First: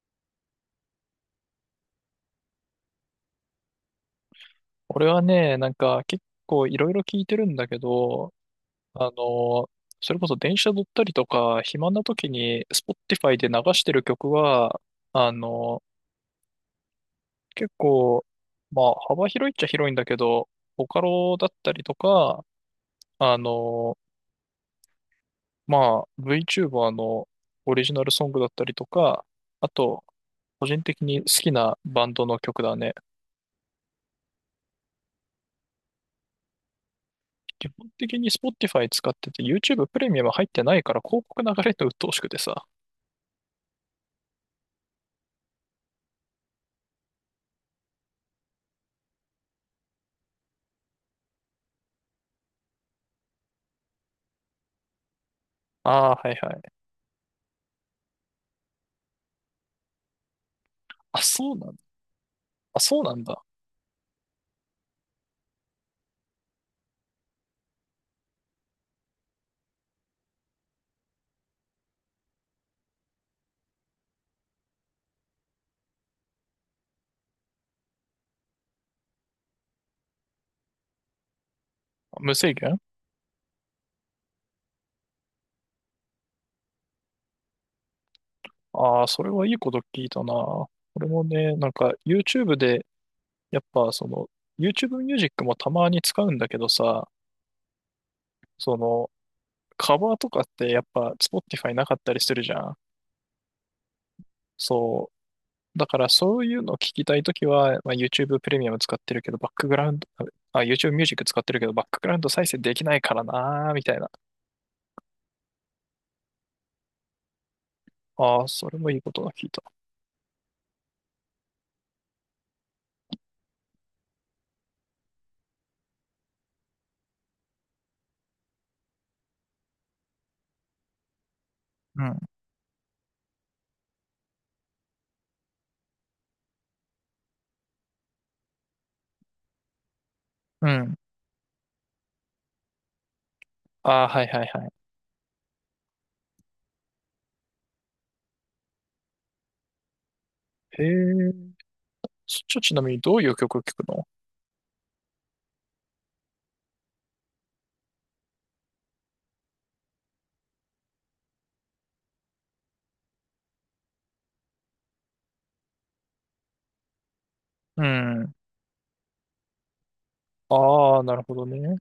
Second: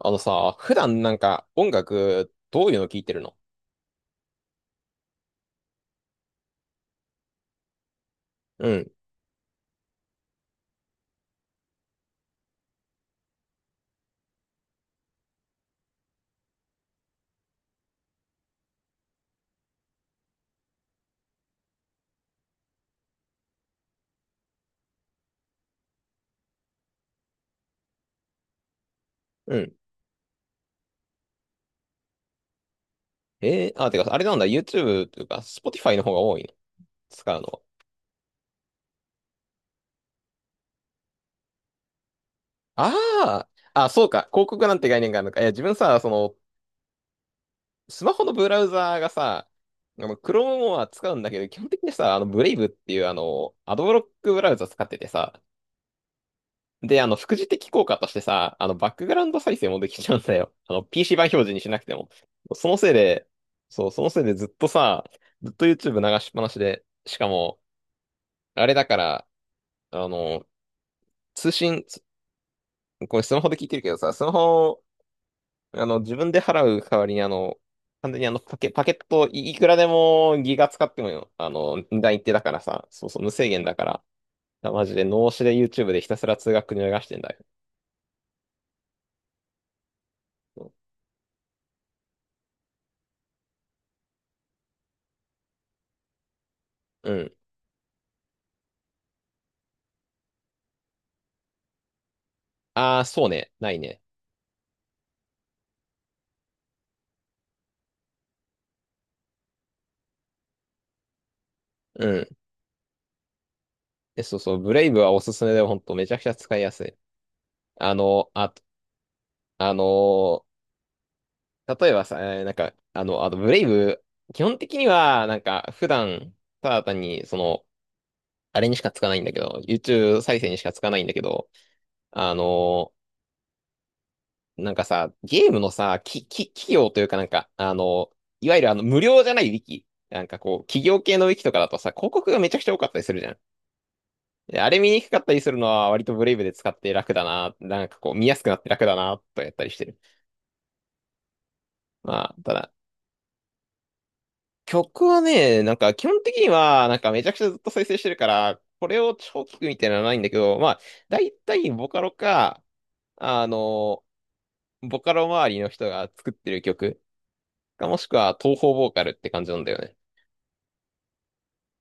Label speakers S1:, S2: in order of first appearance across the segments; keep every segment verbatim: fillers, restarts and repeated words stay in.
S1: あのさ、普段なんか音楽どういうの聞いてるの？
S2: 俺はね、なんか結構いろいろ聞いてるんだけど、
S1: うん、
S2: あの、それこそ電車乗ったりとか、暇な時に Spotify で流してる曲は、あの、結構、まあ幅広いっちゃ広いんだけど、ボカロだったりとか、あの、まあ VTuber のオリジナルソングだったりとか、
S1: う
S2: あ
S1: ん。
S2: と、個人的に好きなバンドの曲だね。
S1: えー、あ、てか、あれなんだ、YouTube というか、Spotify の方が多いの？使うのは。
S2: 基本的に Spotify 使ってて YouTube プレミアム入ってないから広告流れるの鬱陶しくてさ。
S1: ああ、あ、そうか、広告なんて概念があるのか。いや、自分さ、その、スマホのブラウザーがさ、あの Chrome は使うんだけど、基本的にさ、あの、Brave っていう、あの、アドブロックブラウザ使っててさ。
S2: ああ、はいはい。
S1: で、あの、副次的効果としてさ、あの、バックグラウンド再生もできちゃうんだよ。あの、ピーシー
S2: あ、
S1: 版表示
S2: そう
S1: にし
S2: なん
S1: な
S2: だ。
S1: くても。その
S2: あ、
S1: せい
S2: そうなん
S1: で、
S2: だ。
S1: そう、そのせいでずっとさ、ずっと YouTube 流しっぱなしで、しかも、あれだから、あの、通信、つこれスマホで聞いてるけどさ、スマホを、あの、自分で払う代わりに、あの、完全にあの、パケ、パケットい、いくらでもギガ使ってもよ、あの、値段一定
S2: 無
S1: だか
S2: 制
S1: ら
S2: 限。
S1: さ、そうそう、無制限だから、マジで脳死で YouTube でひたすら通学に流してんだ
S2: ああー、それはいいこと聞いたな。
S1: よ。
S2: 俺もね、なんか YouTube で、やっぱその、YouTube ミュージックもたまに使うんだけどさ、
S1: うん。
S2: その、カバーとかってやっぱ Spotify なかったりするじゃん。
S1: ああ、そうね、ないね。
S2: そう。だからそういうのを聞きたいときは、まあ、YouTube プレミアム使ってるけど、バックグラウンド、あ、YouTube ミュージック使ってるけど、バック
S1: う
S2: グラウン
S1: ん。
S2: ド再生できないからなー、みたいな。
S1: えそうそう、ブレイブはおすすめで、ほんとめちゃくちゃ使いやすい。あの、
S2: ああ、
S1: あ、
S2: それもいいことが聞いた。
S1: あの、例えばさ、えーなんか、あの、あとブレイブ、基本的には、なんか、普段、ただ単に、その、あれにしかつかないんだけど、YouTube 再生にしかつかないんだけど、
S2: うん。
S1: あの、なんかさ、ゲームのさ、き、き、企業というかなんか、あの、いわゆるあの、無料じゃないウィキ。なんかこう、
S2: う
S1: 企
S2: ん。
S1: 業系のウィキとかだとさ、広告がめちゃくちゃ多かったりするじゃん。
S2: ああ、はいはい
S1: で
S2: は
S1: あ
S2: い。
S1: れ見にくかったりするのは割とブレイブで使って楽だな。なんかこう見やすくなって楽だな、とやったりしてる。
S2: へえ。
S1: まあ、
S2: ち
S1: た
S2: ょ、
S1: だ、
S2: ちなみにどういう曲を聴くの？
S1: 曲はね、なんか基本的にはなんかめちゃくちゃずっと再生してるから、これを超聞くみたいなのはないんだけど、まあ、だいたいボカロか、あの、ボカロ周りの人が作ってる曲
S2: う
S1: か、もしく
S2: ん。
S1: は東方ボーカルって感じなんだよね。
S2: ああ、なるほどね。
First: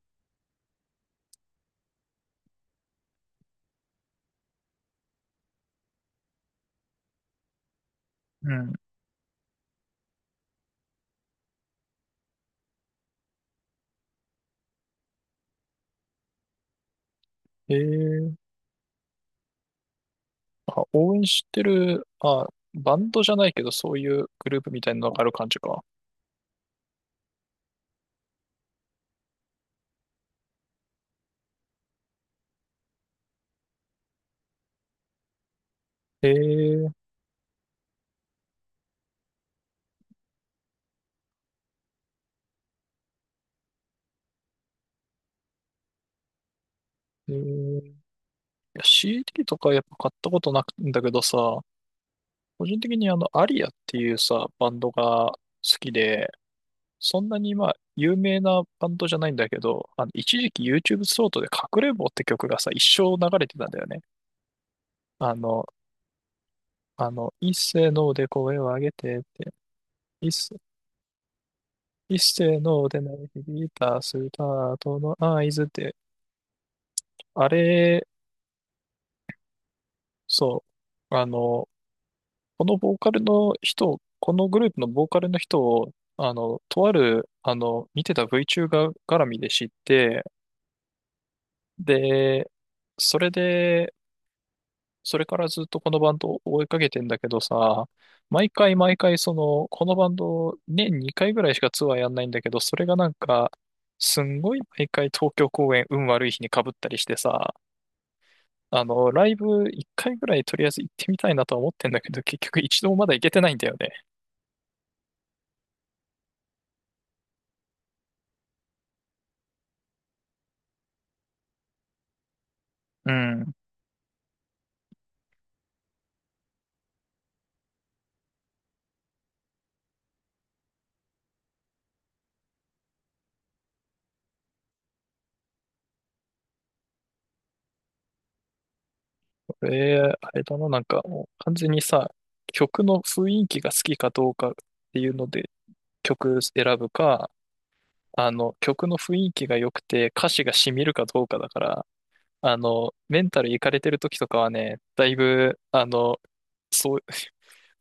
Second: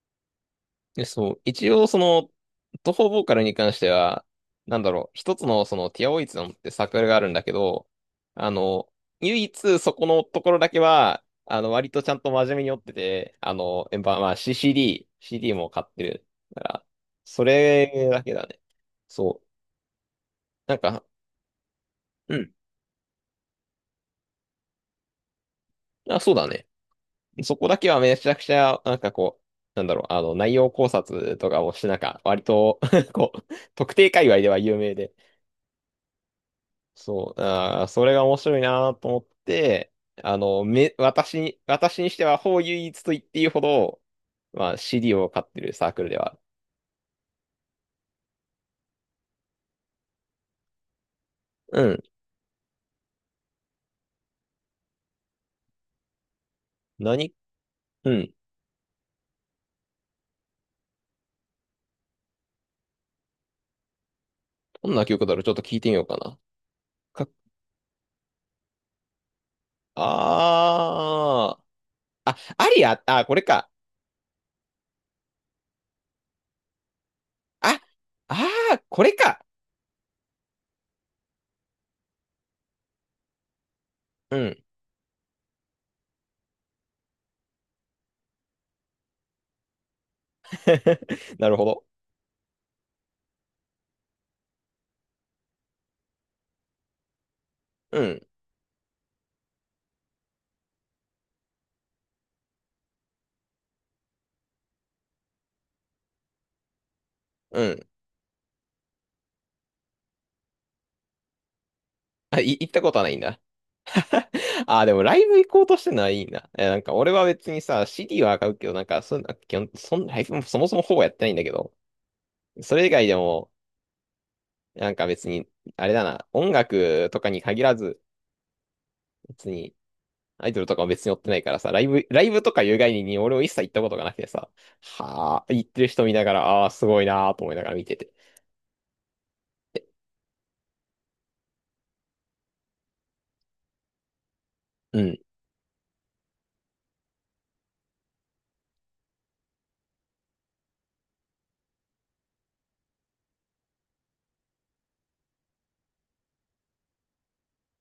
S1: で、そう、一応その、東方ボーカルに関しては、なんだろう、一つのそのティアオイツのってサークルがあるんだけど、あ
S2: うん。
S1: の、唯一そこのところだけは、あの、割とちゃんと真面目に追ってて、あの、えまあ、まあ シーシーディー、シーディー も買ってるから、そ
S2: え
S1: れだけ
S2: え。
S1: だね。そう。なん
S2: あ、
S1: か、
S2: 応援してる、
S1: う
S2: ま
S1: ん。
S2: あ、バンドじゃないけど、そういうグループみたいなのがある感じか。
S1: あ、そうだね。そこだけはめちゃくちゃ、なんかこう、なんだろう、あの、内容考察とかもして、なんか、割と こう、特定界隈では有名で、
S2: ええ。
S1: そう、あー、それが面白いなと思って、あの、め、私に、私にしては、ほう唯一と言っていいほど、まあ、シーディー を買ってるサークルではある。
S2: ええ。いや、 シーディー とかやっぱ買ったことなくんだけどさ、個人的にあの、アリアっていうさ、バンドが好きで、
S1: うん。
S2: そん
S1: 何？
S2: なにまあ、
S1: う
S2: 有
S1: ん。
S2: 名なバンドじゃないんだけど、あの、一時期 YouTube ショートで隠れんぼって曲がさ、一生流れてたんだよね。
S1: どんな曲
S2: あ
S1: だろうちょっと
S2: の、
S1: 聞いてみようかな。
S2: あ
S1: か、
S2: の、一斉ので声を上げてって、一斉、
S1: あー。
S2: 一
S1: あ、
S2: 斉
S1: アリ
S2: ので
S1: ア、
S2: 鳴
S1: あ、
S2: り
S1: これ
S2: 響い
S1: か。
S2: たスタートの合図って、あ
S1: あ、
S2: れ、
S1: あー、これか。
S2: そう、あの、このボーカルの人、こ
S1: う
S2: のグ
S1: ん。
S2: ループのボーカルの人を、あの、とある、あの、見てた VTuber 絡みで知って、
S1: なるほど。
S2: で、それで、それからずっとこのバンドを追いかけてんだけどさ、
S1: うん。
S2: 毎回毎回その、このバンド年にかいぐらいしかツアーやんないんだけど、それがなんか、すんごい毎回東京公演運悪い日に被ったりしてさ、
S1: うん。
S2: あの、ライブいっかいぐらいとりあえず行ってみたいなとは思ってんだけど、
S1: あ、
S2: 結
S1: い、
S2: 局
S1: 行った
S2: 一度
S1: こ
S2: も
S1: とは
S2: ま
S1: な
S2: だ
S1: いん
S2: 行け
S1: だ。
S2: てないんだよね。
S1: ああ、でもライブ行こうとしてるのはいいな。え、なんか俺は別にさ、シーディー は買うけど、なんかそんな、基本、そん、ライブもそもそもほぼやってないんだけど、それ以外
S2: う
S1: でも、
S2: ん。
S1: なんか別に、あれだな、音楽とかに限らず、別に、アイドルとかも別に追ってないからさ、ライブ、ライブとかいう概念に俺も一切行ったことがなくてさ、はあ、行ってる人見ながら、ああ、すごいなーと思いながら見てて。
S2: これ、あれだな、なんかもう完全にさ、曲の雰囲気が好きかどうかって
S1: う
S2: いう
S1: ん。
S2: ので曲選ぶか、あの、曲の雰囲気が良くて、歌詞が染みるかどうかだから、あの、メンタルいかれてる時とかはね、だいぶ、あの、そう、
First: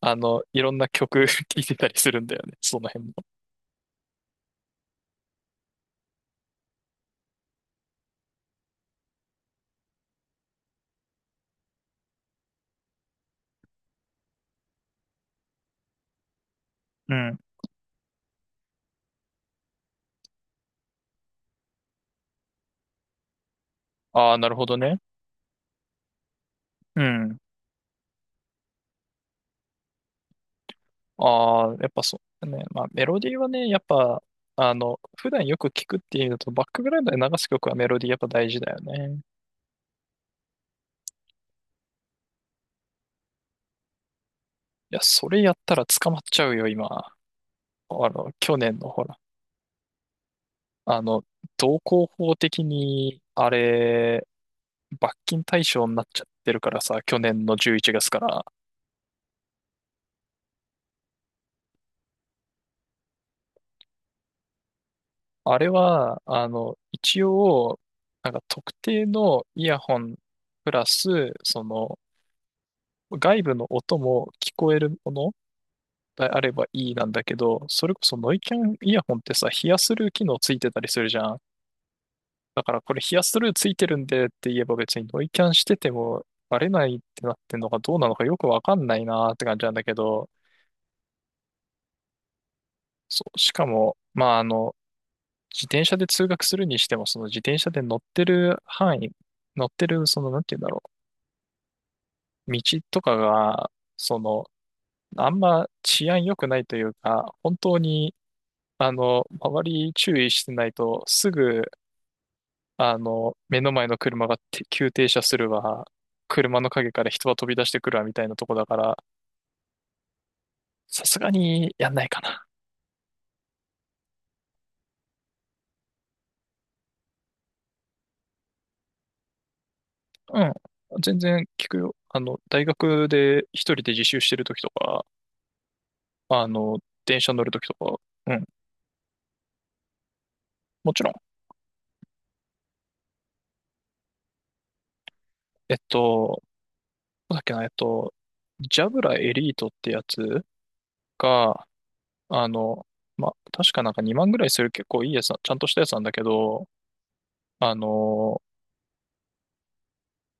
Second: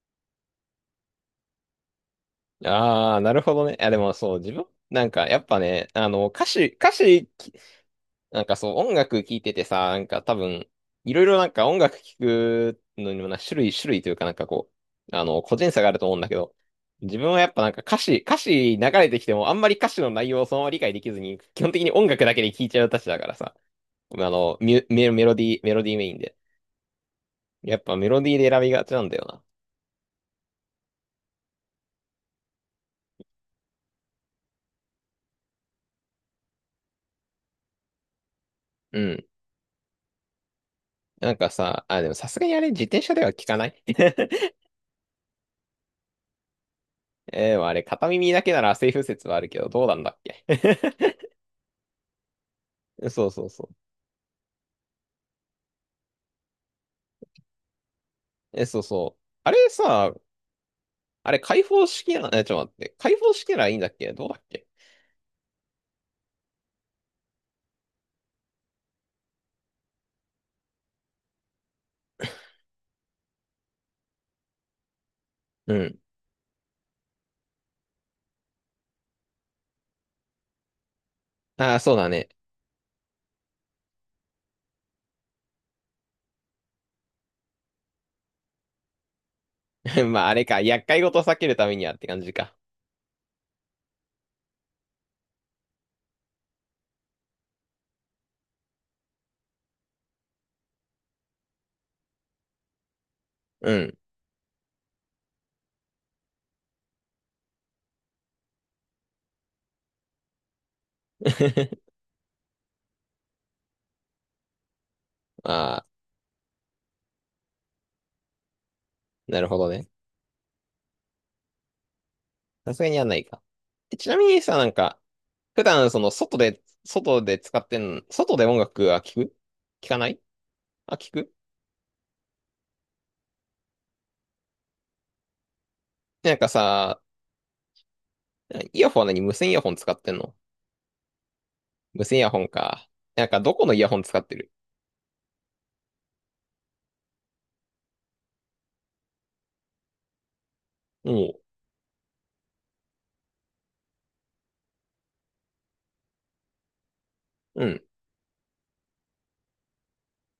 S2: あの、いろんな曲 聴いてたりするんだよね、その辺も。
S1: ああ、なるほどね。いや、でもそう、自分、なんかやっぱね、あの、歌詞、歌詞なんかそう、音楽聴いててさ、なんか多分、いろいろなんか音楽聴くのにもな、種類、種類というかなんかこう、あの、個人差があると思うんだけど、
S2: う
S1: 自分
S2: ん。
S1: はやっぱなんか歌詞、歌詞流れてきてもあんまり歌詞の内容をそのまま理解できずに、基本的に音楽だけで聴いちゃうたちだからさ、あ
S2: ああ、な
S1: の、
S2: るほ
S1: ミ
S2: ど
S1: ュ
S2: ね。
S1: メ、メロディー、メロディーメインで。
S2: うん。
S1: やっぱメロディーで選びがちなんだよな。
S2: ああ、やっぱそうね。まあ、メロディーはね、やっぱ、あの、普段よく聴くっていうのと、バックグラウンドで流す曲はメロディーやっぱ大事だよ
S1: う
S2: ね。
S1: ん。なんかさ、あ、でもさすがにあれ自転車では聞かない。
S2: いや、それやったら捕まっちゃうよ、今。
S1: えー、でもあれ片
S2: あの、
S1: 耳だけ
S2: 去
S1: なら
S2: 年
S1: セ
S2: の
S1: ーフ
S2: ほら
S1: 説はあるけど、どうなんだっけ？
S2: あの、道交法的 に、
S1: そうそう
S2: あ
S1: そう。
S2: れ、罰金対象になっちゃってるからさ、去年のじゅういちがつから。
S1: え、そうそう。あれさ、あれ開放式な、え、ちょっと待って。開放式ならいいんだっけ？どうだっけ？
S2: あれは、あの、一応、なんか特定のイヤホンプラス、その、外部の音も聞こえるもの
S1: うん。
S2: であればいいなんだけど、それこそノイキャンイヤホンってさ、ヒアスルー機能ついてたりするじゃん。
S1: ああ、そうだね。
S2: だからこれヒアスルーついてるんでって言えば別にノイキャンしててもバレないってなってんのかどうなのかよくわかんないなーって感じなんだけ
S1: まあ、
S2: ど、
S1: あれか。厄介事を避けるためにはって感じか。
S2: そう、しかも、まあ、あの、自転車で通学するにしても、その自転車で乗ってる範囲、乗ってる、その、なんて言うんだろう、道とか
S1: う
S2: が、
S1: ん。
S2: その、あんま治安良くないというか、本当に、あの、周り注意してないと、すぐ、あの、目の前の車がて急停車する
S1: ああ、
S2: わ、車の陰から人が飛び出してくるわ、みたいなとこだから、
S1: なるほどね。
S2: さすがにやんないかな。
S1: さすがにやんないか。えちなみにさ、なんか、普段その外で、外で使ってん、外で音楽は聞く？聞かない？
S2: うん。
S1: あ、聞
S2: 全
S1: く。
S2: 然聞くよ。あの、大学で一人で自習してる時とか、
S1: なん
S2: あ
S1: か
S2: の、
S1: さ、
S2: 電車乗るときとか、うん、
S1: イヤホンは何？無線イヤホン使ってんの？
S2: もちろん。
S1: 無線イヤホンか。なんかどこのイヤホン使ってる？
S2: えっと、どうだっけな、えっと、ジャブラエリートってやつ
S1: も
S2: が、あの、ま、確かなんかにまんぐらいする結構いいやつな、ちゃんとしたやつなんだけど、
S1: う、う
S2: あ
S1: ん。
S2: の、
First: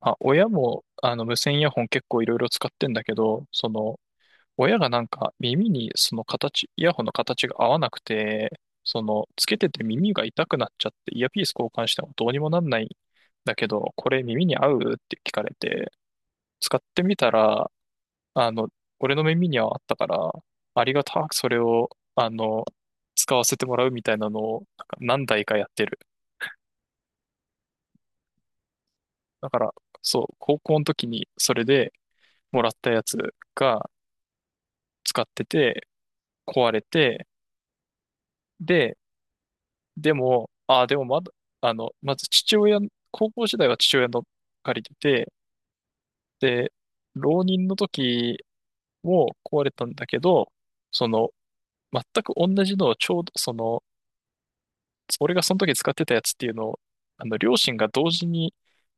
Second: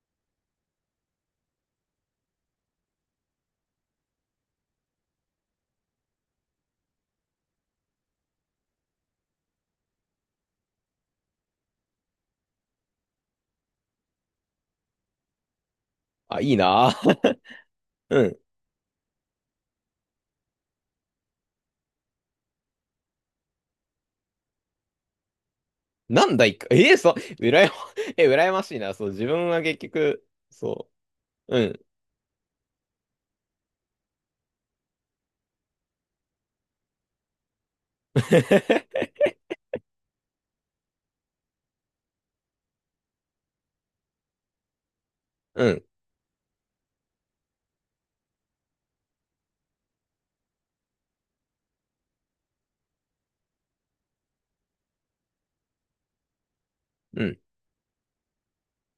S2: あ、親も、あの、無線イヤホン結構いろいろ使ってんだけど、その、親がなんか耳にその形、イヤホンの形が合わなくて、その、つけてて耳が痛くなっちゃって、イヤピース交換してもどうにもなんないんだけど、これ耳に合うって聞かれて、
S1: あ、いい
S2: 使っ
S1: な
S2: てみた
S1: ぁ。
S2: ら、
S1: うん、
S2: あの、俺の耳にはあったから、ありがたくそれを、あの、使わせてもらうみたいなのを、なんか何台かやってる。
S1: なんだいか、ええそう、うらやま、え、羨ましいな。そう、自分
S2: だか
S1: は
S2: ら、
S1: 結
S2: そ
S1: 局、
S2: う、高校の
S1: そ
S2: 時にそ
S1: う、う
S2: れ
S1: ん。
S2: でもらったやつが使ってて、壊れて、で、でも、ああ、でもまだ、あの、まず父親、高校時代は父親の借りてて、
S1: うん、
S2: で、浪人の時も壊れたんだけど、その、全く同じのをちょうど、その、俺がその時使ってたやつっていうのを、
S1: う
S2: あの、
S1: ん、
S2: 両親が同時に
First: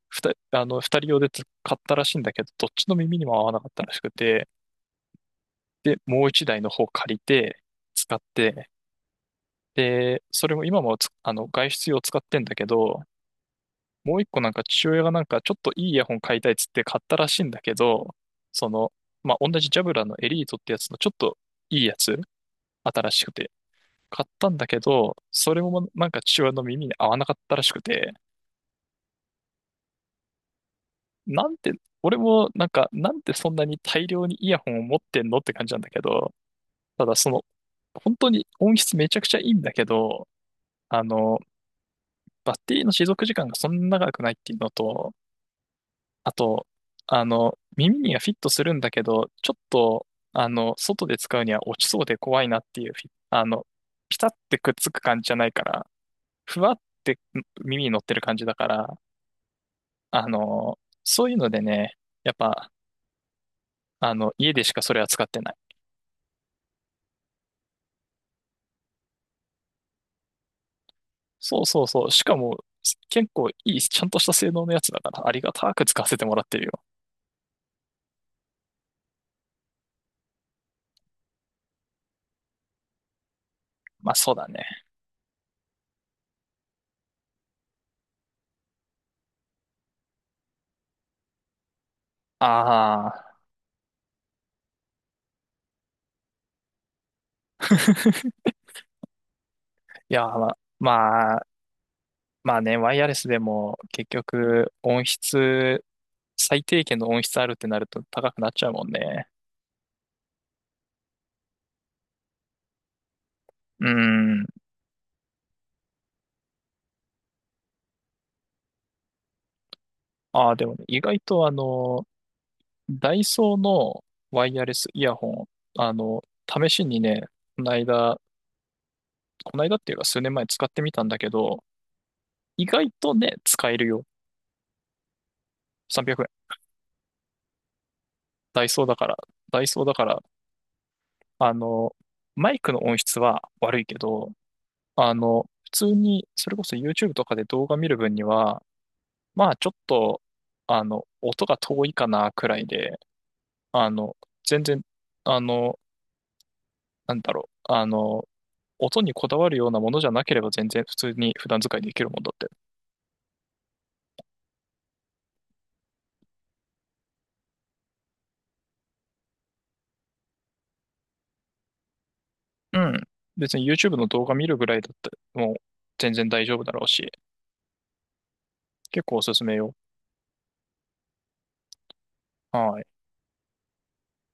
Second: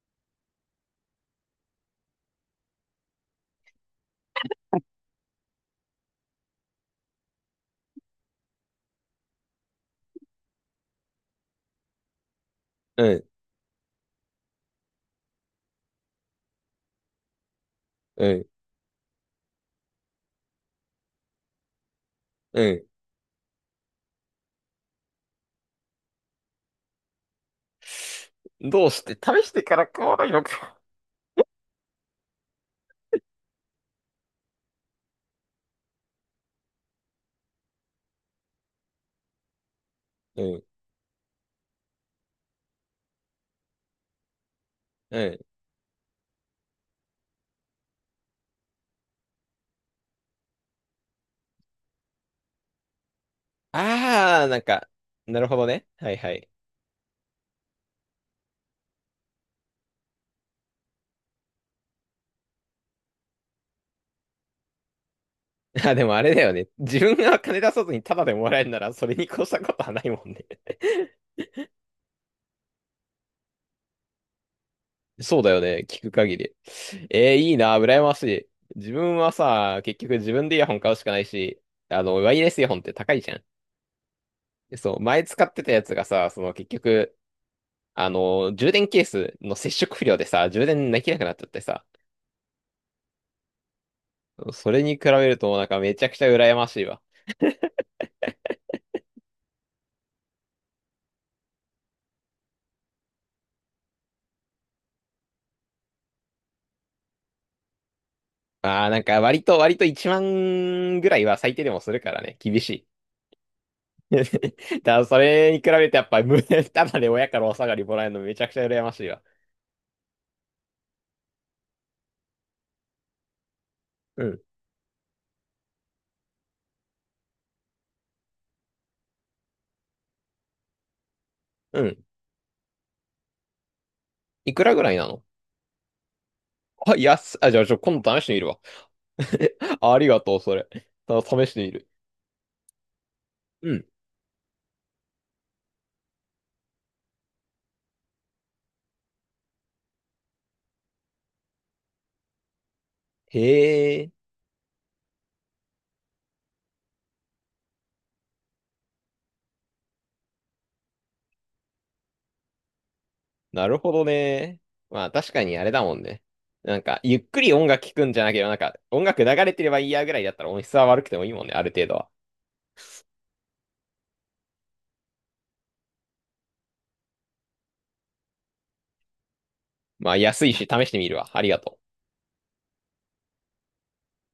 S2: 二人、あの、二人用で買ったらしいんだけど、どっちの耳にも合わなかったらしくて、で、もう一台の方借りて、使って、で、それも今もつあの、外出用使ってんだけ
S1: う
S2: ど、
S1: ん、
S2: もう一個なんか父親がなんかちょっといいイヤホン買いたいっつって買ったらしいんだけど、
S1: うん、
S2: その、まあ、同じジャブラのエリートってやつのちょっといいやつ、
S1: う
S2: 新しくて、買ったんだけど、それもなんか父親の耳に合わなかったらしくて、
S1: ん。どうして、試してから買わないのか。
S2: なんて、俺もなんか、なんてそんなに大量にイヤホンを持ってんのって感じなんだけど、ただその、本当に音質めちゃくちゃいいんだけど、
S1: うん、
S2: あの、バッテリーの持続時間がそんな長くないっていうのと、
S1: うん。
S2: あと、あの、耳にはフィットするんだけど、ちょっと、あの、外で使うには落ちそうで怖いなっていうフィ、あの、ピタっ
S1: ああ、な
S2: て
S1: ん
S2: くっ
S1: か、
S2: つく感じじゃ
S1: な
S2: な
S1: る
S2: い
S1: ほ
S2: か
S1: どね。
S2: ら、
S1: はいはい。
S2: ふわって耳に乗ってる感じだから、あの、そういうのでね、やっぱ、あの、家でしかそれは使ってない。
S1: あ、でもあれだよね。自分が金出さずにタダでもらえるなら、それに越したことはないもんね。
S2: そうそうそう。しかも、結構いい、ちゃんとした性能のやつだか ら、あ
S1: そ
S2: り
S1: うだ
S2: が
S1: よ
S2: た
S1: ね。
S2: く使
S1: 聞
S2: わ
S1: く
S2: せても
S1: 限
S2: らっ
S1: り。
S2: てるよ。
S1: えー、いいな、羨ましい。自分はさ、結局自分でイヤホン買うしかないし、あの、ワイヤレスイヤホンって高いじゃん。
S2: まあそうだね。
S1: そう、前使ってたやつがさ、その結局、あの、充電ケースの接触不良でさ、充電できなくなっちゃってさ。
S2: ああ。
S1: それに比べるとなんかめちゃくちゃ羨ましいわ。
S2: いや、まあ、まあ、まあね、ワイヤレスでも結局音質、最低限の音質あるってなると高くなっちゃう
S1: あ
S2: もん
S1: あ、なんか
S2: ね。
S1: 割と、割といちまんぐらいは最低でもするからね、厳しい。
S2: う
S1: だか
S2: ん。
S1: らそれに比べてやっぱ無駄、ただで親からお下がりもらえるのめちゃくちゃ羨ましいわ。
S2: ああ、でもね、意外とあの、ダイソーの
S1: うん。
S2: ワイヤレスイヤホン、あの、試しにね、この間、この間っていうか数年前使ってみたんだけど、
S1: うん。
S2: 意外とね、使えるよ。
S1: いくらぐらいなの？
S2: さんびゃく。
S1: あ、安っ、あ、じゃあちょ、今度試してみるわ。
S2: ダイソーだから、ダイ ソーだ
S1: あ
S2: か
S1: りが
S2: ら、
S1: とう、それ。た試
S2: あ
S1: してみる。
S2: の、マイクの音質は
S1: う
S2: 悪
S1: ん。
S2: いけど、あの、普通に、それこそ YouTube とかで動画見る分には、まあちょっと、あの、音が遠いかなくらいで、あ
S1: へえ。
S2: の、全然、あの、なんだろう、あの、音にこだわるようなものじゃなければ全然普通に普段使いできるもんだって。
S1: なるほどね。まあ確かにあれだもんね。なんか、ゆっくり音楽聴くんじゃなければ、なんか、音楽流れてればいいやぐらいだったら音質は悪くてもいいもんね、ある程度は。
S2: うん。別に YouTube の動画見るぐらいだって、もう全然大丈夫だろうし、結構おすすめよ。
S1: まあ安いし試してみるわ。ありがとう。
S2: はい。